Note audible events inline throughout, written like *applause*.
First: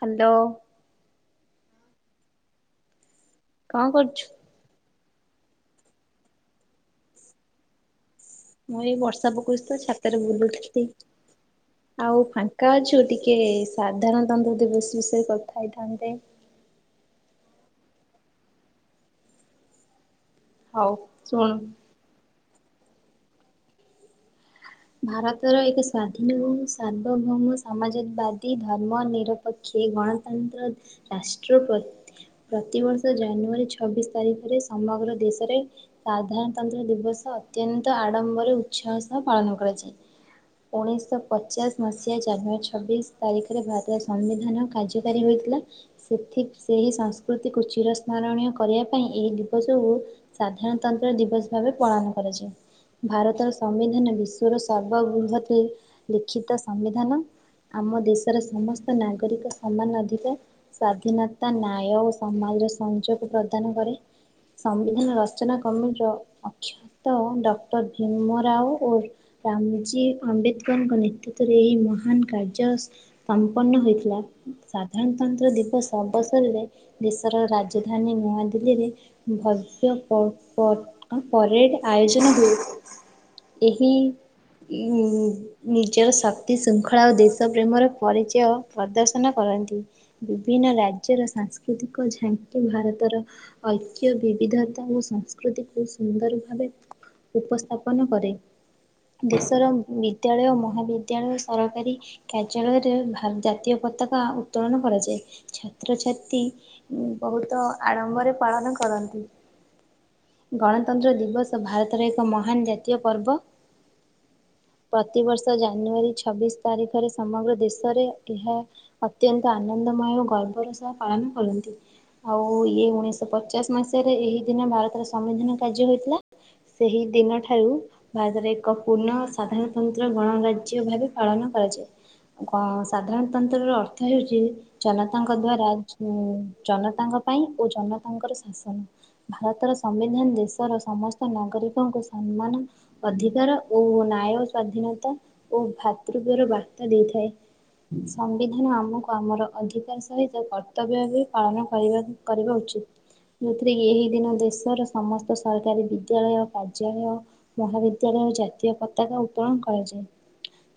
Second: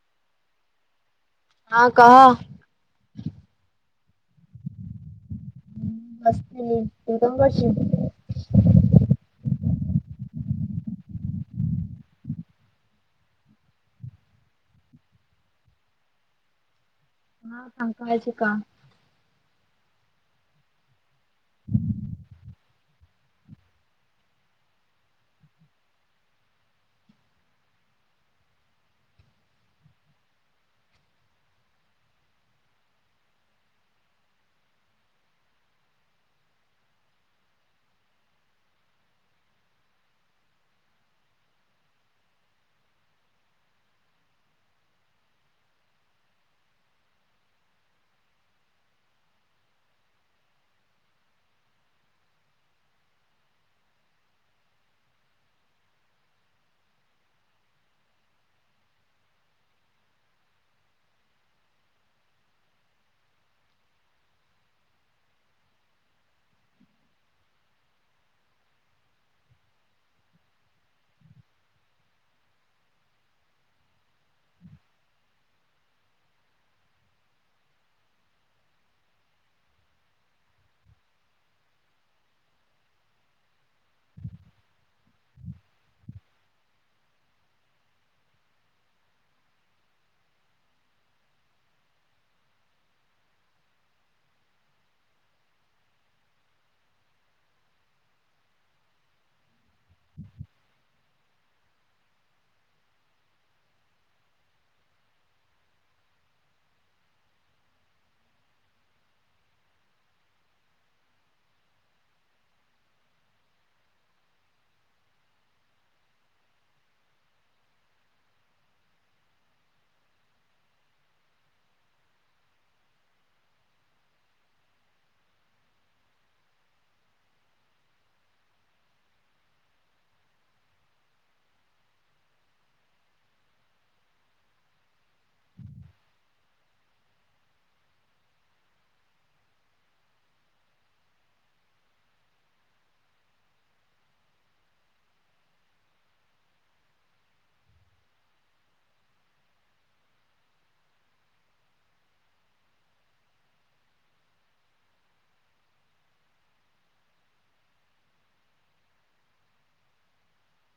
Hello. ହଁ କହ। କଣ କରୁଛୁ? ହଁ ମସ୍ଥିଲ ତୁ ବଷି। ମୁଁ ଏଇ ବର୍ଷା ପକଉ ତ ଛାତରେ ବୁଲୁଥିଲ। ଆଉ ଫାଙ୍କା ଅଛୁ ଟିକେ ସାଧାରଣତନ୍ତ୍ର ଦିବସ ବିଷୟରେ କଥା ହେଇଥାନ୍ତେ? ହଁ କଣ କହୁଛୁ କହ ହଉ ଶୁଣ। ଭାରତର ଏକ ସ୍ଵାଧୀନ ସାର୍ବଭୌମ ସମାଜବାଦୀ ଧର୍ମ ନିର ପକ୍ଷେ ଗଣତନ୍ତ୍ର ରାଷ୍ଟ୍ରପତି ପ୍ରତିବର୍ଷ ଜାନୁଆରୀ ଛବିଶ ତାରିଖରେ ସମଗ୍ର ଦେଶରେ ସାଧାରଣତନ୍ତ୍ର ଦିବସ ଅତ୍ୟନ୍ତ ଆଡମ୍ବର ଉତ୍ସାହ ସହ ପାଳନ କରାଯାଏ। ଉଣେଇଶହ ପଚାଶ ମସିହା ଜାନୁଆରୀ ଛବିଶ ତାରିଖରେ ଭାରତର ସମ୍ବିଧାନ କାର୍ଯ୍ୟକାରୀ ହୋଇଥିଲା। ସେଥି ସେହି ସଂସ୍କୃତିକୁ ଚିର ସ୍ମରଣୀୟ କରିବା ପାଇଁ ଏହି ଦିବସ କୁ ସାଧାରଣତନ୍ତ୍ର ଦିବସ ଭାବେ ପାଳନ କରାଯାଏ ଭାରତର ସମ୍ବିଧାନ ବିଶ୍ ସର୍ବବୃହ ଲିଖିତ ସମ୍ବିଧାନ ଆମ ଦେଶର ସମସ୍ତ ନାଗରିକ ସମାନ ଅଧିକାର। ସ୍ୱାଧୀନତା ନ୍ୟାୟ ଓ ସମାଜର ସଂଯୋଗ ପ୍ରଦାନ କରେ। ସମ୍ବିଧାନ ରଚନା କମିଟିର ଅଖତଃ ଡକ୍ଟର ଭୀମ ରାଓ ଓ ରାମଜୀ ଆମ୍ବେଦକରଙ୍କ ନେତୃତ୍ୱରେ ଏହି ମହାନ କାର୍ଯ୍ୟ ସମ୍ପନ୍ନ ହୋଇଥିଲା ସାଧାରଣତନ୍ତ୍ର ଦିବସ ଅବସରରେ ଦେଶର ରାଜଧାନୀ ନୂଆ ଦିଲ୍ଲୀରେ ଭବ୍ୟ ପ ପ ପରେଡ ଆୟୋଜନ ହୁଏ। ଏହି *inaudible* ନିଜର ଶକ୍ତି ଶୃଙ୍ଖଳା ଓ ଦେଶ ପ୍ରେମର ପରିଚୟ ପ୍ରଦର୍ଶନ କରନ୍ତି। ବିଭିନ୍ନ ରାଜ୍ୟର ସାଂସ୍କୃତିକ ଝାଙ୍କି ଭାରତର ଐକ୍ୟ ବିବିଧତା ଓ ସଂସ୍କୃତିକୁ ସୁନ୍ଦର ଭାବେ ଉପସ୍ଥାପନ କରେ। ଦେଶର ବିଦ୍ୟାଳୟ ମହାବିଦ୍ୟାଳୟ ସରକାରୀ କାର୍ଯ୍ୟାଳୟରେ ଭା ଜାତୀୟ ପତାକା ଉତ୍ତୋଳନ କରାଯାଏ ଛାତ୍ରଛାତ୍ରୀ ଉଁ ବହୁତ ଆଡ଼ମ୍ବରେ ପାଳନ କରନ୍ତି। ଗଣତନ୍ତ୍ର ଦିବସ ଭାରତର ଏକ ମହାନ୍ ଜାତୀୟ ପର୍ବ। ପ୍ରତିବର୍ଷ ଜାନୁଆରୀ ଛବିଶ ତାରିଖରେ ସମଗ୍ର ଦେଶରେ ଏହା ଅତ୍ୟନ୍ତ ଆନନ୍ଦମୟ ଓ ଗର୍ବର ସହ ପାଳନ କରନ୍ତି। ଆଉ ଇଏ ଉଣେଇଶ ପଚାଶ ମସିହାରେ ଏହି ଦିନ ଭାରତର ସମ୍ବିଧାନ କାର୍ଯ୍ୟ ହୋଇଥିଲା। ସେହି ଦିନଠାରୁ ଭାରତରେ ଏକ୍ ପୁନ ସାଧାରଣତନ୍ତ୍ର ଗଣରାଜ୍ୟ ଭାବେ ପାଳନ କରାଯାଏ। କଣ ସାଧାରଣତନ୍ତ୍ରର ଅର୍ଥ ହେଉଚି। ଜନତାଙ୍କ ଦ୍ଵାରା ଉଁ ଜନତାଙ୍କ ପାଇଁ ଓ ଜନତାଙ୍କର ଶାସନ। ଭାରତର ସମ୍ବିଧାନ ଦେଶର ସମସ୍ତ ନାଗରିକଙ୍କୁ ସମ୍ମାନ ଅଧିକାର ଓ ନାୟ ସ୍ଵାଧୀନତା ଓ ଭ୍ରୃତ୍ୱରବବାର୍ତ୍ତା ଦେଇଥାଏ। ସମ୍ବିଧାନ ଆମକୁ ଆମର ଅଧିକାର ସହିତ କର୍ତ୍ତବ୍ୟ ବି ପାଳନ କରିବା କରିବା ଉଚିତ୍‌। ଯୋଉଥିରେ କି ଏହି ଦିନ ଦେଶର ସମସ୍ତ ସରକାରୀ ବିଦ୍ୟାଳୟ, କାର୍ଯ୍ୟାଳୟ ମହାବିଦ୍ୟାଳୟ ଜାତୀୟ ପତାକା ଉତ୍ତୋଳନ କରାଯାଏ।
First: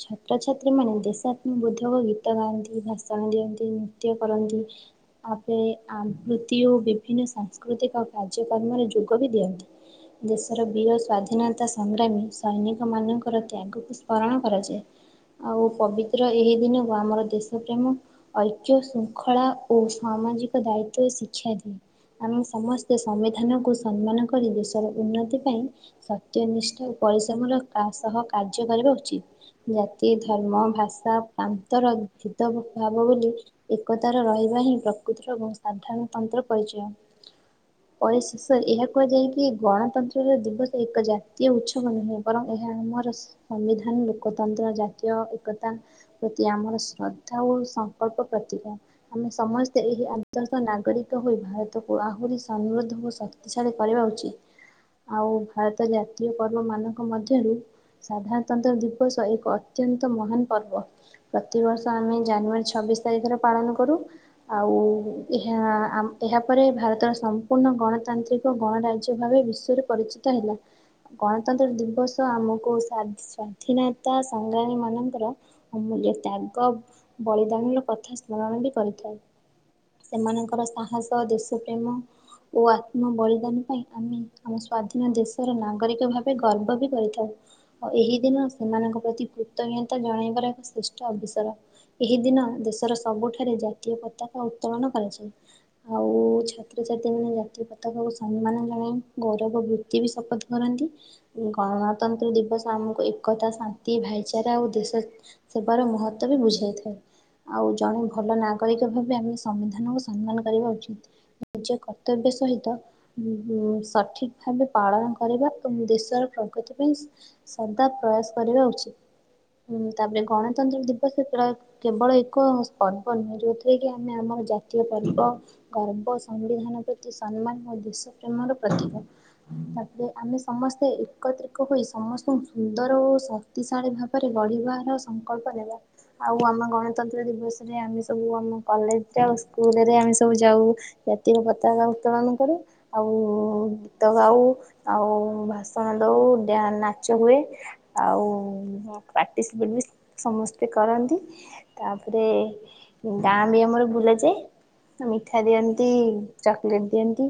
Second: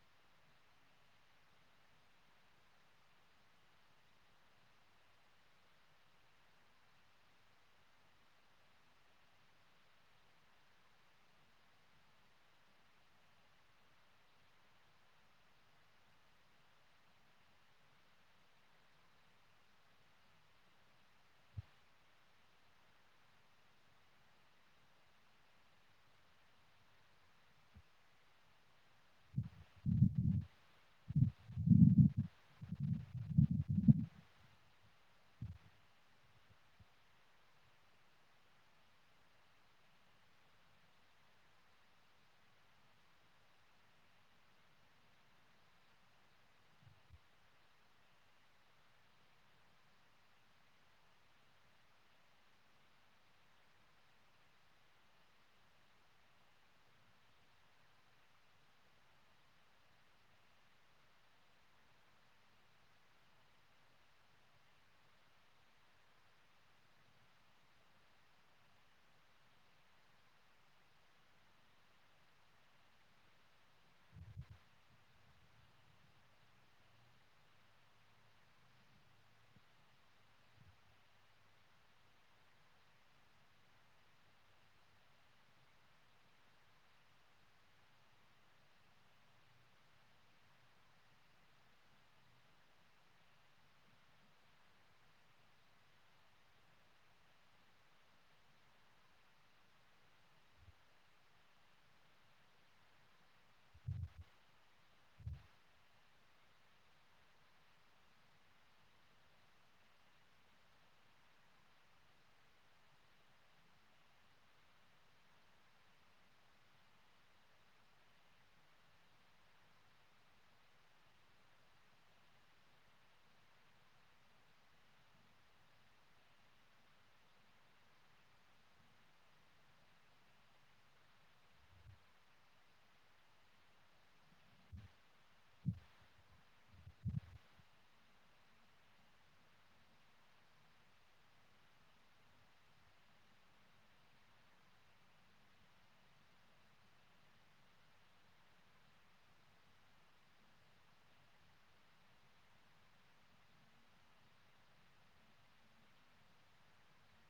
ଛାତ୍ରଛାତ୍ରୀ ମାନେ ଦେଶାତ୍ମ ବୋଧକ ଗୀତ ଗାଆନ୍ତି, ଭାଷଣ ଦିଅନ୍ତି, ନୃତ୍ୟ କରନ୍ତି ଆପେ ଆପୃତ୍ତି ଓ ବିଭିନ୍ନ ସାଂସ୍କୃତିକ କାର୍ଯ୍ୟକ୍ରମରେ ଯୋଗ ବି ଦିଅନ୍ତି। ଦେଶର ବୀର ସ୍ୱାଧୀନତା ସଂଗ୍ରାମୀ ସୈନିକ ମାନଙ୍କର ତ୍ୟାଗକୁ ସ୍ମରଣ କରାଯାଏ। ଆଉ ପବିତ୍ର ଏହି ଦିନକୁ ଆମର ଦେଶ ପ୍ରେମୀ ଐକ୍ୟ ଶୃଙ୍ଖଳା ଓ ସାମାଜିକ ଦାୟିତ୍ଵ ଶିକ୍ଷା ଦିଏ। ଆମେ ସମସ୍ତେ ସମ୍ବିଧାନକୁ ସମ୍ମାନ କରି ଦେଶର ଉନ୍ନତି ପାଇଁ ସତ୍ୟ, ନିିଷ୍ଠା ଓ ପରିଶ୍ରମର କା ସହ କାର୍ଯ୍ୟ କରିବା ଉଚିତ୍। ଜାତି, ଧର୍ମ, ଭାଷା, ପାନ୍ତର ଭେଦ, ଭାବ ଭୁଲି ଏକତାର ରହିବା ହିଁ ପ୍ରକୃତିର ଏବଂ ସାଧାରଣତନ୍ତ୍ର ପରିଚୟ। ଅଉ ଶେଷ ଏହା କୁହାଯାଏ କି ଗଣତନ୍ତ୍ରର ଦିବସ ଏକ ଜାତୀୟ ଉ ଉଁହୁଁ ବରଂ ଏହା ଆମର ସମ୍ବିଧାନ ଲୋକତନ୍ତ୍ର ଜାତୀୟ ଏକତା ପ୍ରତି ଆମର ଶ୍ରଦ୍ଧା ଓ ସଂକଳ୍ପ ପ୍ରତିକ। ଆମେ ସମସ୍ତେ ଏହି ଆଦର୍ଶ ନାଗରିକ ହୋଇ ଭାରତକୁ ଆହୁରି ସମୃଦ୍ଧ ଓ ସ ଇଚ୍ଛା ରେ କରିବା ଉଚିତ୍। ଆଉ ଭାରତ ଜାତୀୟ ପର୍ବ ମାନଙ୍କ ମଧ୍ୟରୁ ସାଧାରଣତନ୍ତ୍ର ଦିବସ ଏକ ଅତ୍ୟନ୍ତ ମହାନ୍ ପର୍ବ। ପ୍ରତିବର୍ଷ ଆମେ ଜାନୁଆରୀ ଛବିଶି ତାରିଖରେ ପାଳନ କରୁ। ଆଉ ଏହା ଆମ୍ ଏହାପରେ ଭାରତର ସମ୍ପୂର୍ଣ୍ଣ ଗଣତାନ୍ତ୍ରି ଏକ ଗଣରାଜ୍ୟ ଭାବେ ବିଶ୍ୱରେ ପରିଚିତ ହେଲା। ଗଣତନ୍ତ୍ର ଦିବସ ଆମକୁ ସାଧୀ ସ୍ଵାଧୀନତା ସଂଗ୍ରାମୀ ମାନଙ୍କର ଅମୂଲ୍ୟ ତ୍ୟାଗ ବଳିଦାନର କଥା ସ୍ମରଣ ବି କରିଥାଉ। ସେମାନଙ୍କର ସାହସ ଦେଶପ୍ରେମ ଓ ଆତ୍ମବଳିଦାନ ପାଇଁ ଆମେ ଆମ ସ୍ଵାଧୀନ ଦେଶର ନା ଗରିକ ଭାବେ ଗର୍ବ ବି କରିଥାଉ। ଆଉ ଏହି ଦିନ ସେମାନଙ୍କ ପ୍ରତି କୃତଜ୍ଞତା ଜଣାଇବାର ଏକ ଶ୍ରେଷ୍ଠ ଅବସର। ଏହି ଦିନ ଦେଶର ସବୁଠାରେ ଜାତୀୟ ପତାକା ଉତ୍ତୋଳନ କରାଯାଏ। ଆଉ ଛାତ୍ରଛାତ୍ରୀମାନେ ଜାତୀୟ ପତାକାକୁ ସମ୍ମାନ ଜଣାଇ ଗୌରବ ବୃତ୍ତି ବି ଶପଥ କରନ୍ତି। ଗଣତନ୍ତ୍ର ଦିବସ ଆମକୁ ଏକତା, ଶାନ୍ତି ଓ ଭାଇଚାରା ଆଉ ଦେଶ ସେବାର ମହତ୍ତ୍ବ ବି ବୁଝାଇଥାଏ। ଆଉ ଜଣେ ଭଲ ନାଗରିକ ଭାବେ ଆମେ ସମ୍ବିଧାନକୁ ସମ୍ମାନ କରିବା ଉଚିତ୍। ନିଜ କର୍ତ୍ତବ୍ୟ ସହିତ ଉଁ ଉଁ ସଠିକ୍ ଭାବେ ପାଳନ କରିବା ଏବଂ ଦେଶର ପ୍ରଗତି ପାଇଁ ସଦା ପ୍ରୟାସ କରିବା ଉଚିତ୍। ହୁଁ ତାପରେ ଗଣତନ୍ତ୍ର ଦିବସ ପ୍ରୟଗ କେବଳ ଏକ ପର୍ବ ନୁହେଁ ଯୋଉଥିରେ କି ଆମେ ଆମର ଜାତୀୟ ପର୍ବ ଗର୍ବ ସମ୍ବିଧାନ ପ୍ରତି ସମ୍ମାନ ଓ ଦେଶ ପ୍ରେମର ପ୍ରତୀକ। ଆମେ ସମସ୍ତେ ଏକତ୍ରିତ ହୋଇ ସମସ୍ତଙ୍କୁ ସୁନ୍ଦର ଓ ଶକ୍ତିଶାଳୀ ଭାବ ରେ ବଢିବାର ସଂକଳ୍ପ ନେବା। ଆଉ ଆମ ଗଣତନ୍ତ୍ର ଦିବସରେ ଆମେ ସବୁ ଆମ କଲେଜ୍‌ ରେ ଆଉ ସ୍କୁଲରେ ଆମେ ସବୁ ଯାଉ ଜାତୀୟ ପତାକା ଉତ୍ତୋଳନ କରୁ ଆଉ ଗୀତ ଗାଉ ଆଉ ଭାସଣ ଦୋଉ ନାଚ ହୁଏ। ଆଉ ପାର୍ଟିସିପେଟ୍ ବି ସମସ୍ତେ କରନ୍ତି। ତାପରେ ଗାଁ ବି ଆମର ବୁଲା ଯାଏ। ମିଠା ଦିଅନ୍ତି ଚକୋଲେଟ୍ ଦିଅନ୍ତି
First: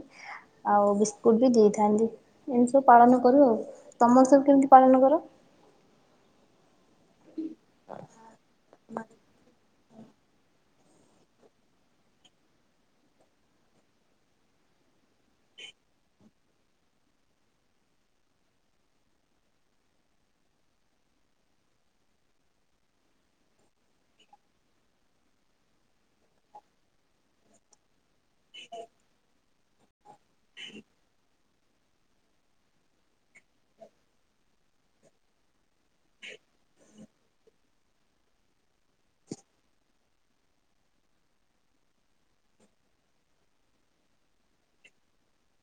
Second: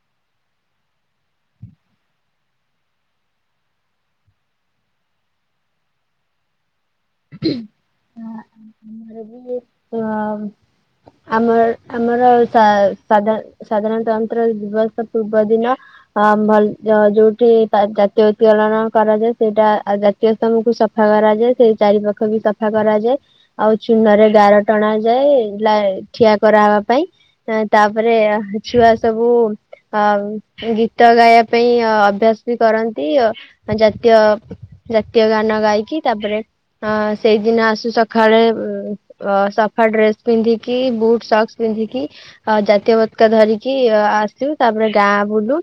ଆଉ ବିସ୍କୁଟ୍ ବି ଦେଇଥାନ୍ତି। ଏମିତି ସବୁ ପାଳନ କରୁ ଆଉ ତମର ସବୁ କେମିତି ପାଳନ କର? ଆ ଆମର ବି ଏକା ଆମର ଆମର ସା ସାଧା ସାଧାରଣତନ୍ତ୍ର ଦିବସ ପୂର୍ବ ଦିନ ହଁ ଭଲ ଯ ଯୋଉଠି ପା ଜାତୀୟ ଉତ୍ତଳୋନ କରାଯାଏ ସେଇଟା ଆଉ ଜା ତୀୟ ସ୍ତମ୍ଭକୁ ସଫା କରାଯାଏ ସେଇ ଚାରି ପାଖ ବି ସଫା କରାଯାଏ। ଆଉ ଚୂନରେ ଗାର ଟଣାଯାଏ ଲା ଠିଆ କରା ହବାପାଇଁ। ଏ ତାପରେ ଛୁଆ ସବୁ ଅ ଗୀତ ଗାଇବା ପାଇଁ ଅ ଅଭ୍ୟାସ ବି କରନ୍ତି ଅ ଜାତୀୟ ଜାତୀୟ ଗାନ ଗାଇ କି ତାପରେ ଅ ସେଇଦିନ ଆସୁ ସଖାଳେ ଉଁ ଅ ସଫା ଡ୍ରେସ୍ ପିନ୍ଧିକି ବୁଟ ସକ୍ସ ପିନ୍ଧିକି ଅ ଜାତୀୟ ପତକା ଧରିକି ଆସୁ ତାପରେ ଗାଁ ବୁଲୁ।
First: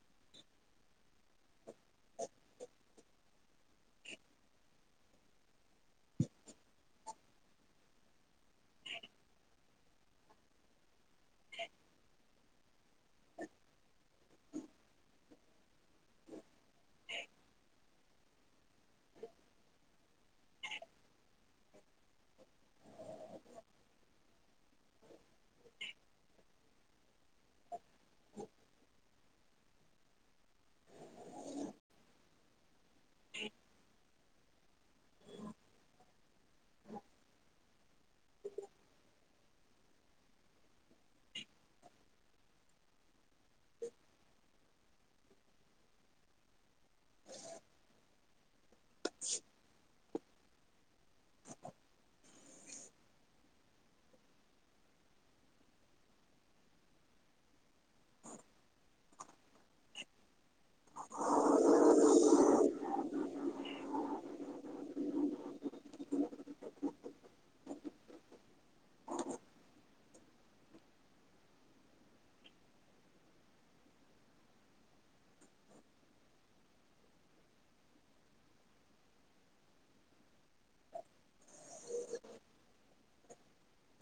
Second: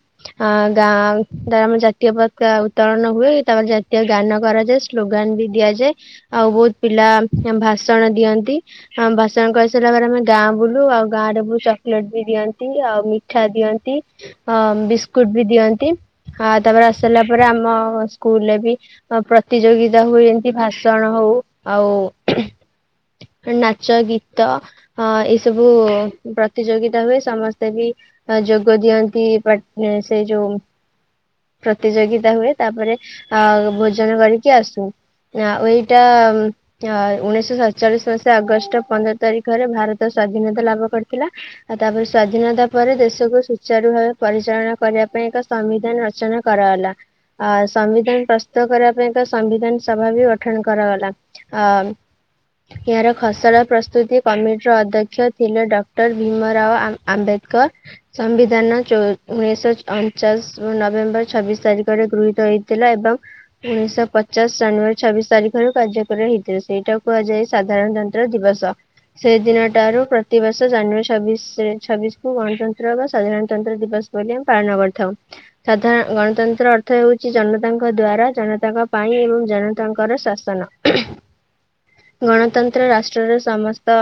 ଅଁ ଗାଁ ଉ ଦ୍ୱାରା ଆମର ଜାତୀୟ ପତାକା ଉତ୍ତୋଳନ ହୁଏ ତାପରେ ଜାତୀୟ ଗାନ କରାଯାଏ। ସ୍ଲୋଗାନ ବି ଦିଆଯାଏ ଆଉ ବୋହୁତ ଏ ଆମ ପିଲା ଭାଷଣ ଦିଅନ୍ତି ଆଁ ଭାଷଣ କହିସ୍ ସାଇଲା ପରେ ପୁଣି ଗାଁ ବୁଲୁ ଆଉ ଗାଁରେ ବି ଚକଲେଟ ବି ଦିଅନ୍ତି। ନ୍ତି ଆଉ ମିଠା ଦିଅନ୍ତି ହଁ ବିସ୍କୁଟ ବି ଦିଅନ୍ତି। ହଁ ତାପରେ ଆସି ସାରିଲା ପରେ ଆମ ସ୍କୁଲରେ ବି ହଁ ପ୍ରତିଯୋଗିତା ହୁଏ ଏମତି ଭାଷ ଜଣ ହୋଉ ଆଉ ନାଚ ଗୀତ ହଁ ଏଇ ସବୁ ପ୍ରତିଯୋଗିତା ହୁଏ ସମସ୍ତେ ବି ହଁ ଯୋଗ ଦିଅନ୍ତି ପା ସେଇ ଯୋଉ ପ୍ରତିଯୋଗିତା ହୁଏ ତାପରେ ଆ ଭୋଜନ କରିକି ଆସୁ। ଓ ଏଇଟା ଉମ୍ ଅଁ ଉଣେଇଶହ ସରଚାଳିଶ ମସିହା ଅଗଷ୍ଟ ପନ୍ଦର ତାରିଖରେ ଭାରତ ସ୍ବଧୀନତା ଲାଭ କରିଥିଲା। ଆଉ ତାପରେ ସ୍ଵାଧୀନତା ପରେ ଦେଶକୁ ସୁଚାରୁ ଭାବେ ପରିଚାଳନା କରିବା ପାଇଁ ଏକ ସମ୍ବିଧାନ ରଚନା କରାଗଲା ଆଉ ସମ୍ବିଧାନ ପ୍ରସ୍ତୁତ କରିବା ପାଇଁ ତ ସମ୍ବିଧାନ ସଭା ବି ଗ ଗଠନ କରାଗଲା ଅ ଏହାର ଖସଡ଼ା ପ୍ରସ୍ତୁତି କମିଟିର ଅଧ୍ୟକ୍ଷ ଥିଲେ ଡକ୍ଟର ଭୀମ ରାଓ ଆମ ଆମ୍ବେଦ କର ସମ୍ବିଧାନ ଚୋ ଉଣେଇଶ ଅଣଚାଶ ନଭେମ୍ବର ଛବିଶ ତାରିଖରେ ଗୃହୀତ ହେଇଥିଲା ଏବଂ ଉଣେଇଶ ପଚାଶ ଜାନୁୟାର୍ ଛବିଶ ତାରିଖରୁ କାର୍ଯ୍ୟକାରୀ ହେଇଥିଲା ସେଇଟାକୁ କୁହାଯାଏ ସାଧାରଣତନ୍ତ୍ର ଦିବସ। ସେଇ ଦିନଟାରୁ ପ୍ରତିବର୍ଷ ଜାନୁୟରୀ ଛବିଶରେ ଛବିଶକୁୁ ଗଣତନ୍ତ୍ର ବା ସାଧାରଣତନ୍ତ୍ର ଦିବସ ବୋଲି ଆମେ ପାଳନ କରିଥାଉ। ସାଧାରଣ ଗଣତନ୍ତ୍ର ଅର୍ଥ ହେଉଚି ଜନତାଙ୍କ ଦ୍ଵାରା ଜନତାଙ୍କ ପାଇଁ ଏବଂ ଜନ ତାଙ୍କର ଶାସନ ଗଣତନ୍ତ୍ର ରାଷ୍ ଟ୍ରର ସମସ୍ତ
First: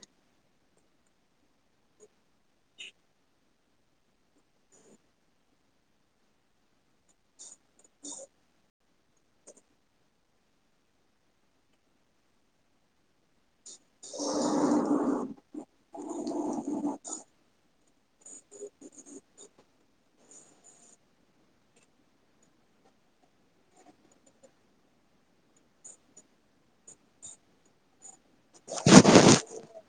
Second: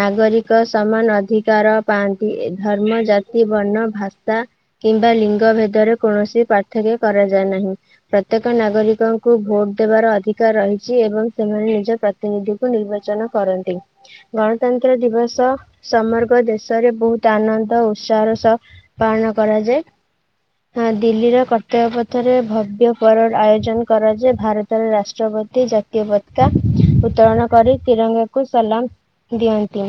ନାଗରିକ ସମାନ ଅଧିକାର ପାଆନ୍ତି ଏ ଧର୍ମ, ଜାତି, ବର୍ଣ୍ଣ, ଭାଷା, କିମ୍ବା ଲିଙ୍ଗ ଭେଦରେ କୌଣସି ପା ର୍ଥକ୍ୟ କରାଯାଏ ନାହିଁ ପ୍ରତ୍ୟେକ ନାଗରିକଙ୍କୁ ଭୋଟ ଦେବାର ଅଧିକାର ରହିଚି ଏବଂ ସେମାନେ ନିଜ ପ୍ରତିନିଧିକୁ ନିର୍ବାଚନ କରନ୍ତି ଗଣତନ୍ତ୍ର ଦିବସ ସମଗ୍ର ଦେଶରେ ବୋହୁତ ଆନନ୍ଦ ଉ ତ୍ସାହର ସହ ପାଳନ କରାଯାଏ। ହଁ ଦିଲ୍ଲୀର କର୍ତ୍ତବ୍ୟ ପଥରେ ଭବ୍ୟ ପରଡ ଆୟୋଜନ କରାଯାଏ ଭାରତ୍ ତର ରାଷ୍ଟ୍ରପତି ଜାତୀୟ ପତାକା ଉତ୍ତୋଳନ କରି ତ୍ରିରଙ୍ଗାକୁ ସଲାମ ଦିଅନ୍ତି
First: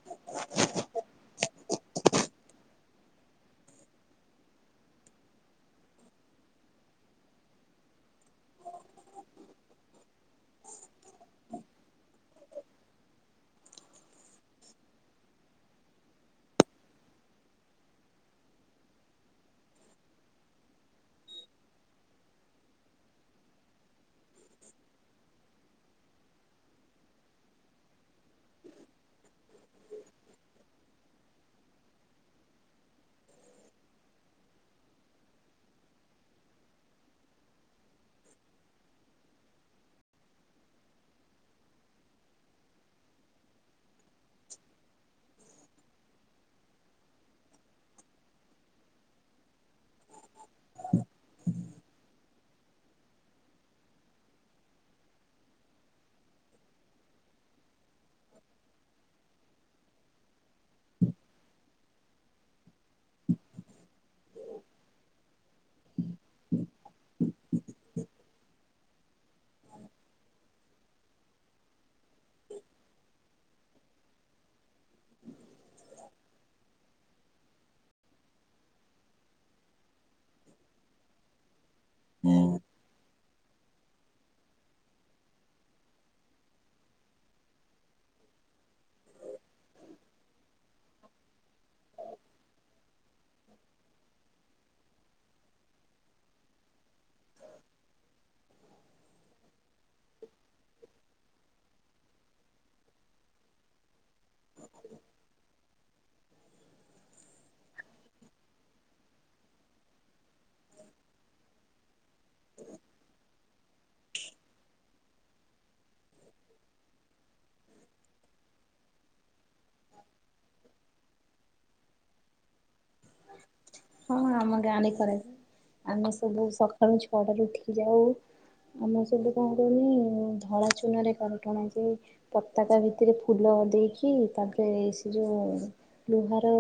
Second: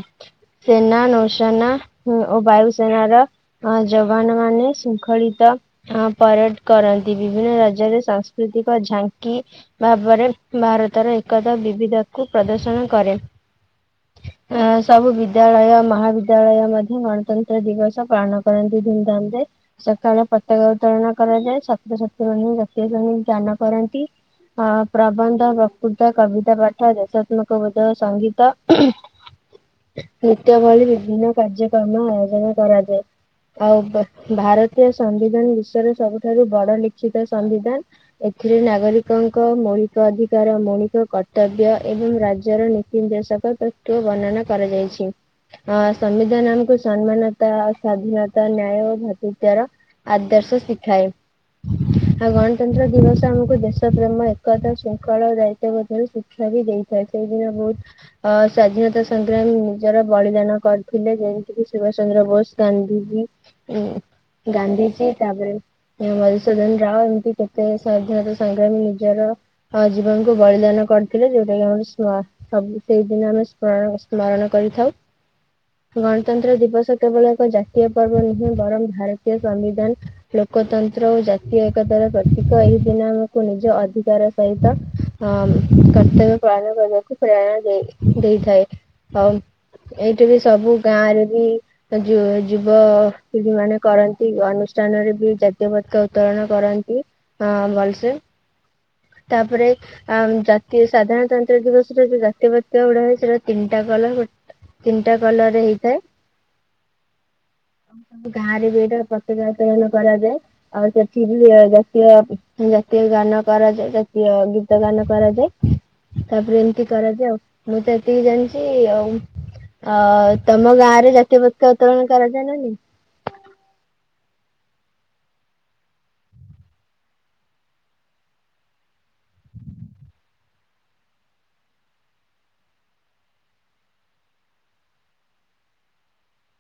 ସେନା ନୌସେନା ହୁଁ ଓ ବାୟୁସେନାର ଅ ଜବାନ ମାନେ ଶୃଙ୍ଖଳିତ ହଁ ପରେଡ କରନ୍ତି ବିଭିନ୍ନ ରାଜ୍ୟରେ ସାଂସ୍କୃତିକ ଝାଙ୍କି ଭାବରେ ଭାରତର ଏକତା ବିବିଧକୁ ପ୍ରଦର୍ଶନ କରେ। *inaudible* ଆଁ ସବୁ ବିଦ୍ୟାଳୟ ମହାବିଦ୍ୟାଳୟ ମଧ୍ୟ ଗଣତନ୍ତ୍ର ଦିବସ ପାଳନ କରନ୍ତି ଧୁମଧାମରେ। ସକାଳ ପତକା ଉତ୍ତୋଳନ କରାଯାଏ ଛାତ୍ର ଛାତ୍ରୀମାନେ ଜାତୀୟ ସଙ୍ଗୀତ ଗାନ କରନ୍ତି। ହଁ ପ୍ରବନ୍ଧ, ପ୍ରକୃତ କବିତା ପାଠ, ଦେଶତ୍ମକ ବୋଧ ସଙ୍ଗୀତ ନୃତ୍ୟ ଭଳି ବିଭିନ୍ନ କାର୍ଯ୍ୟକ୍ରମ ଆୟୋଜନ କରାଯାଏ। ଆଉ ଭାରତୀୟ ସମ୍ବିଧାନ ବିଶ୍ଵର ସବୁଠାରୁ ବଡ ଲିଖିତ ସମ୍ବିଧାନ। ଏଥିରେ ନାଗରିକ କଙ୍କ ମୌଳିକ ଅଧିକାର ମୌଳିକ କର୍ତ୍ତବ୍ୟ ଏବଂ ରାଜ୍ୟର ନୀତି ନିର୍ଦ୍ଦେଶକ ତ ତୋ ବର୍ଣ୍ଣନା କରାଯାଇଛି। ଅ ସମ୍ବିଧାନ ଆମକୁ ସମ୍ମାନତା ସ୍ୱାଧୀନତା ନ୍ୟାୟ ଓ ଭାତୃତ୍ୱର ଆଦର୍ଶ ଶିଖାଏ ଆଉ ଗଣତନ୍ତ୍ର ଦିବସ ଆମକୁ ଦେଶ ଦେଶପ୍ରେମ ଏକତା ଶୃଙ୍ଖଳ ଓ ଦାୟିତ୍ୱବୋଧର ଶିକ୍ଷା ବି ଦେଇଥାଏ ସେଇଦିନ ବହୁତ ଅ ସ୍ଵାଧୀନତା ସଂଗ୍ରାମୀ ନିଜର ବଳିଦାନ କରିଥିଲେ ଯେମିତିକି ସୁଭାଷ ଚନ୍ଦ୍ର ବୋଷ ଗାନ୍ଧୀଜୀ ଉଁ ଗାନ୍ଧିଜୀ ତାପରେ ମଧୁସୂଦନ ରାଓ ଏମିତି କେତେ ସ୍ୱାଧୀନତା ସ ସଂଗ୍ରାମୀ ନିଜର ଜୀବନକୁ ବଳିଦାନ କରିଥିଲେ ଯୋଉଟା କିି ଆମର ସ୍ୱା ସବୁ ସେଇଦିନ ଆମେ ସ୍ମରଣ ସ୍ମରଣ କରିଥାଉ। ଗଣତନ୍ତ୍ର ଦିବସ କେବଳ ଏକ ଜାତୀୟ ପର୍ବ ନୁହେଁ ବରଂ ଭାରତୀୟ ସମ୍ବିଧାନ ଲୋକତନ୍ତ୍ର ଓ ଜାତୀୟ ଏକତାର ପ୍ରତୀକ ଏହି ଦିନ ଆମ କୁ ନିଜ ଅଧିକାର ସହିତ ଅ କର୍ତ୍ତବ୍ୟ ପାଳନ କରିବାକୁ ପ୍ରେରଣା ଦେଇ ଦେଇଥାଏ ଅ ଏଇଠି ବି ସବୁ ଗାଁ ରେ ବି ତ ଯୁବପିଢିୀ ମାନେ କରନ୍ତି ଅନୁଷ୍ଠାନରେ ବି ଜାତୀୟ ପତାକା ଉତ୍ତୋଳନ କରନ୍ତି। ହଁ ଭଲସେ? ତାପରେ ଆ ଜାତୀୟ ସାଧାରଣତନ୍ତ୍ର ଦିବସରେ ଯୋଉ ଜାତୀୟ ପତକା ଉଡାଯାଏ ସେଟା ତିନିଟା କଲର ତିନିଟା କଲରରେ ହେଇଥାଏ। *inaudible* ସବୁ ଗାଁରେ ବି ଏଇଟା ପତକା ଉତ୍ତୋଳନ କରାଯାଏ ଆଉ ସେଠି ବି ଜା ଜାତୀୟ ଜାତୀୟ ଗାନ କରାଯାଏ ଜାତୀୟ ଗୀତ ଗାନ କରାଯାଏ। ତାପରେ ଏମିତି କରାଯାଏ ଆଉ ମୁଁ ତ ଏତିକି ଜାଣିଛି ଆଉ ଅ ତମ ଗାଁ ରେ ଜାତୀୟ ପତକା ଉତ୍ତୋଳନ କରାଯାଏ ନାଁ ନାହିଁ? ହଁ ଆମ ଗାଁ ରେ କରାଯାଏ। ଆମେ ସବୁ ସକାଳୁ ଛଅଟାରୁ ଉଠିକି ଯାଉ। ଆମ ସେଠୁ କଣ କୁହନି ଧଳା ଚୂନରେ ଗାର ଟଣାଯାଏ। ପତାକା ଭିତରେ ଫୁଲ ଦେଇକି ତାପରେ ସେ ଯୋଉ ଲୁହାର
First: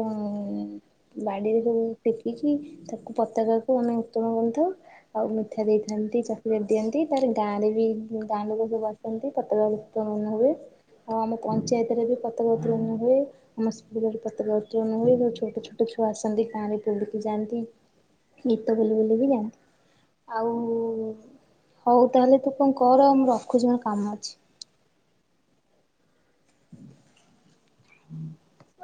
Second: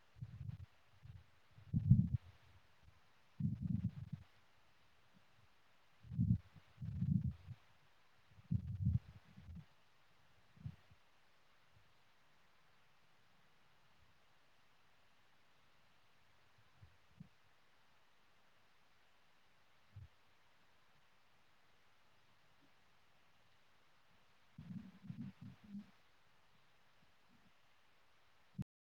ବାଡ଼ିରେ ସବୁ ଟେକିକି ତାକୁ ପତକାକୁ ଆମେ ଉତଳନ କରିଥାଉ। ଆଉ ମିଠା ଦେଇଥାନ୍ତି ଚକଲଟେ ଦିଅନ୍ତି ତାପରେ ଗାଁରେ ବି ଗାଁ ଲୋକ ସବୁ ଆସ ଆସନ୍ତି ପତକା ଉତ୍ତୋଳନ ହୁଏ। ଆଉ ଆମ ପଞ୍ଚାୟତରେ ବି ପତକା ଉତୋଳନ ହୁଏ ଆମ ସ୍କୁଲରେ ପତକା ଉତ୍ତୋଳନ ହୁଏ ସବୁ ଛୋଟ ଛୋଟ ଛୋଟ ଛୁଆ ଆସନ୍ତି ଗାଁ ରେ ପୁଲିକି ଯାଆନ୍ତି ଗୀତ ବୋଲି ବୋଲି କି ଯାଆନ୍ତି। ଆଉ ହଉ ତାହେଲେ ତୁ କଣ କର ଆଉ ମୁଁ ରଖୁଛି ମୋର କାମ ଅଛି। *unintelligible*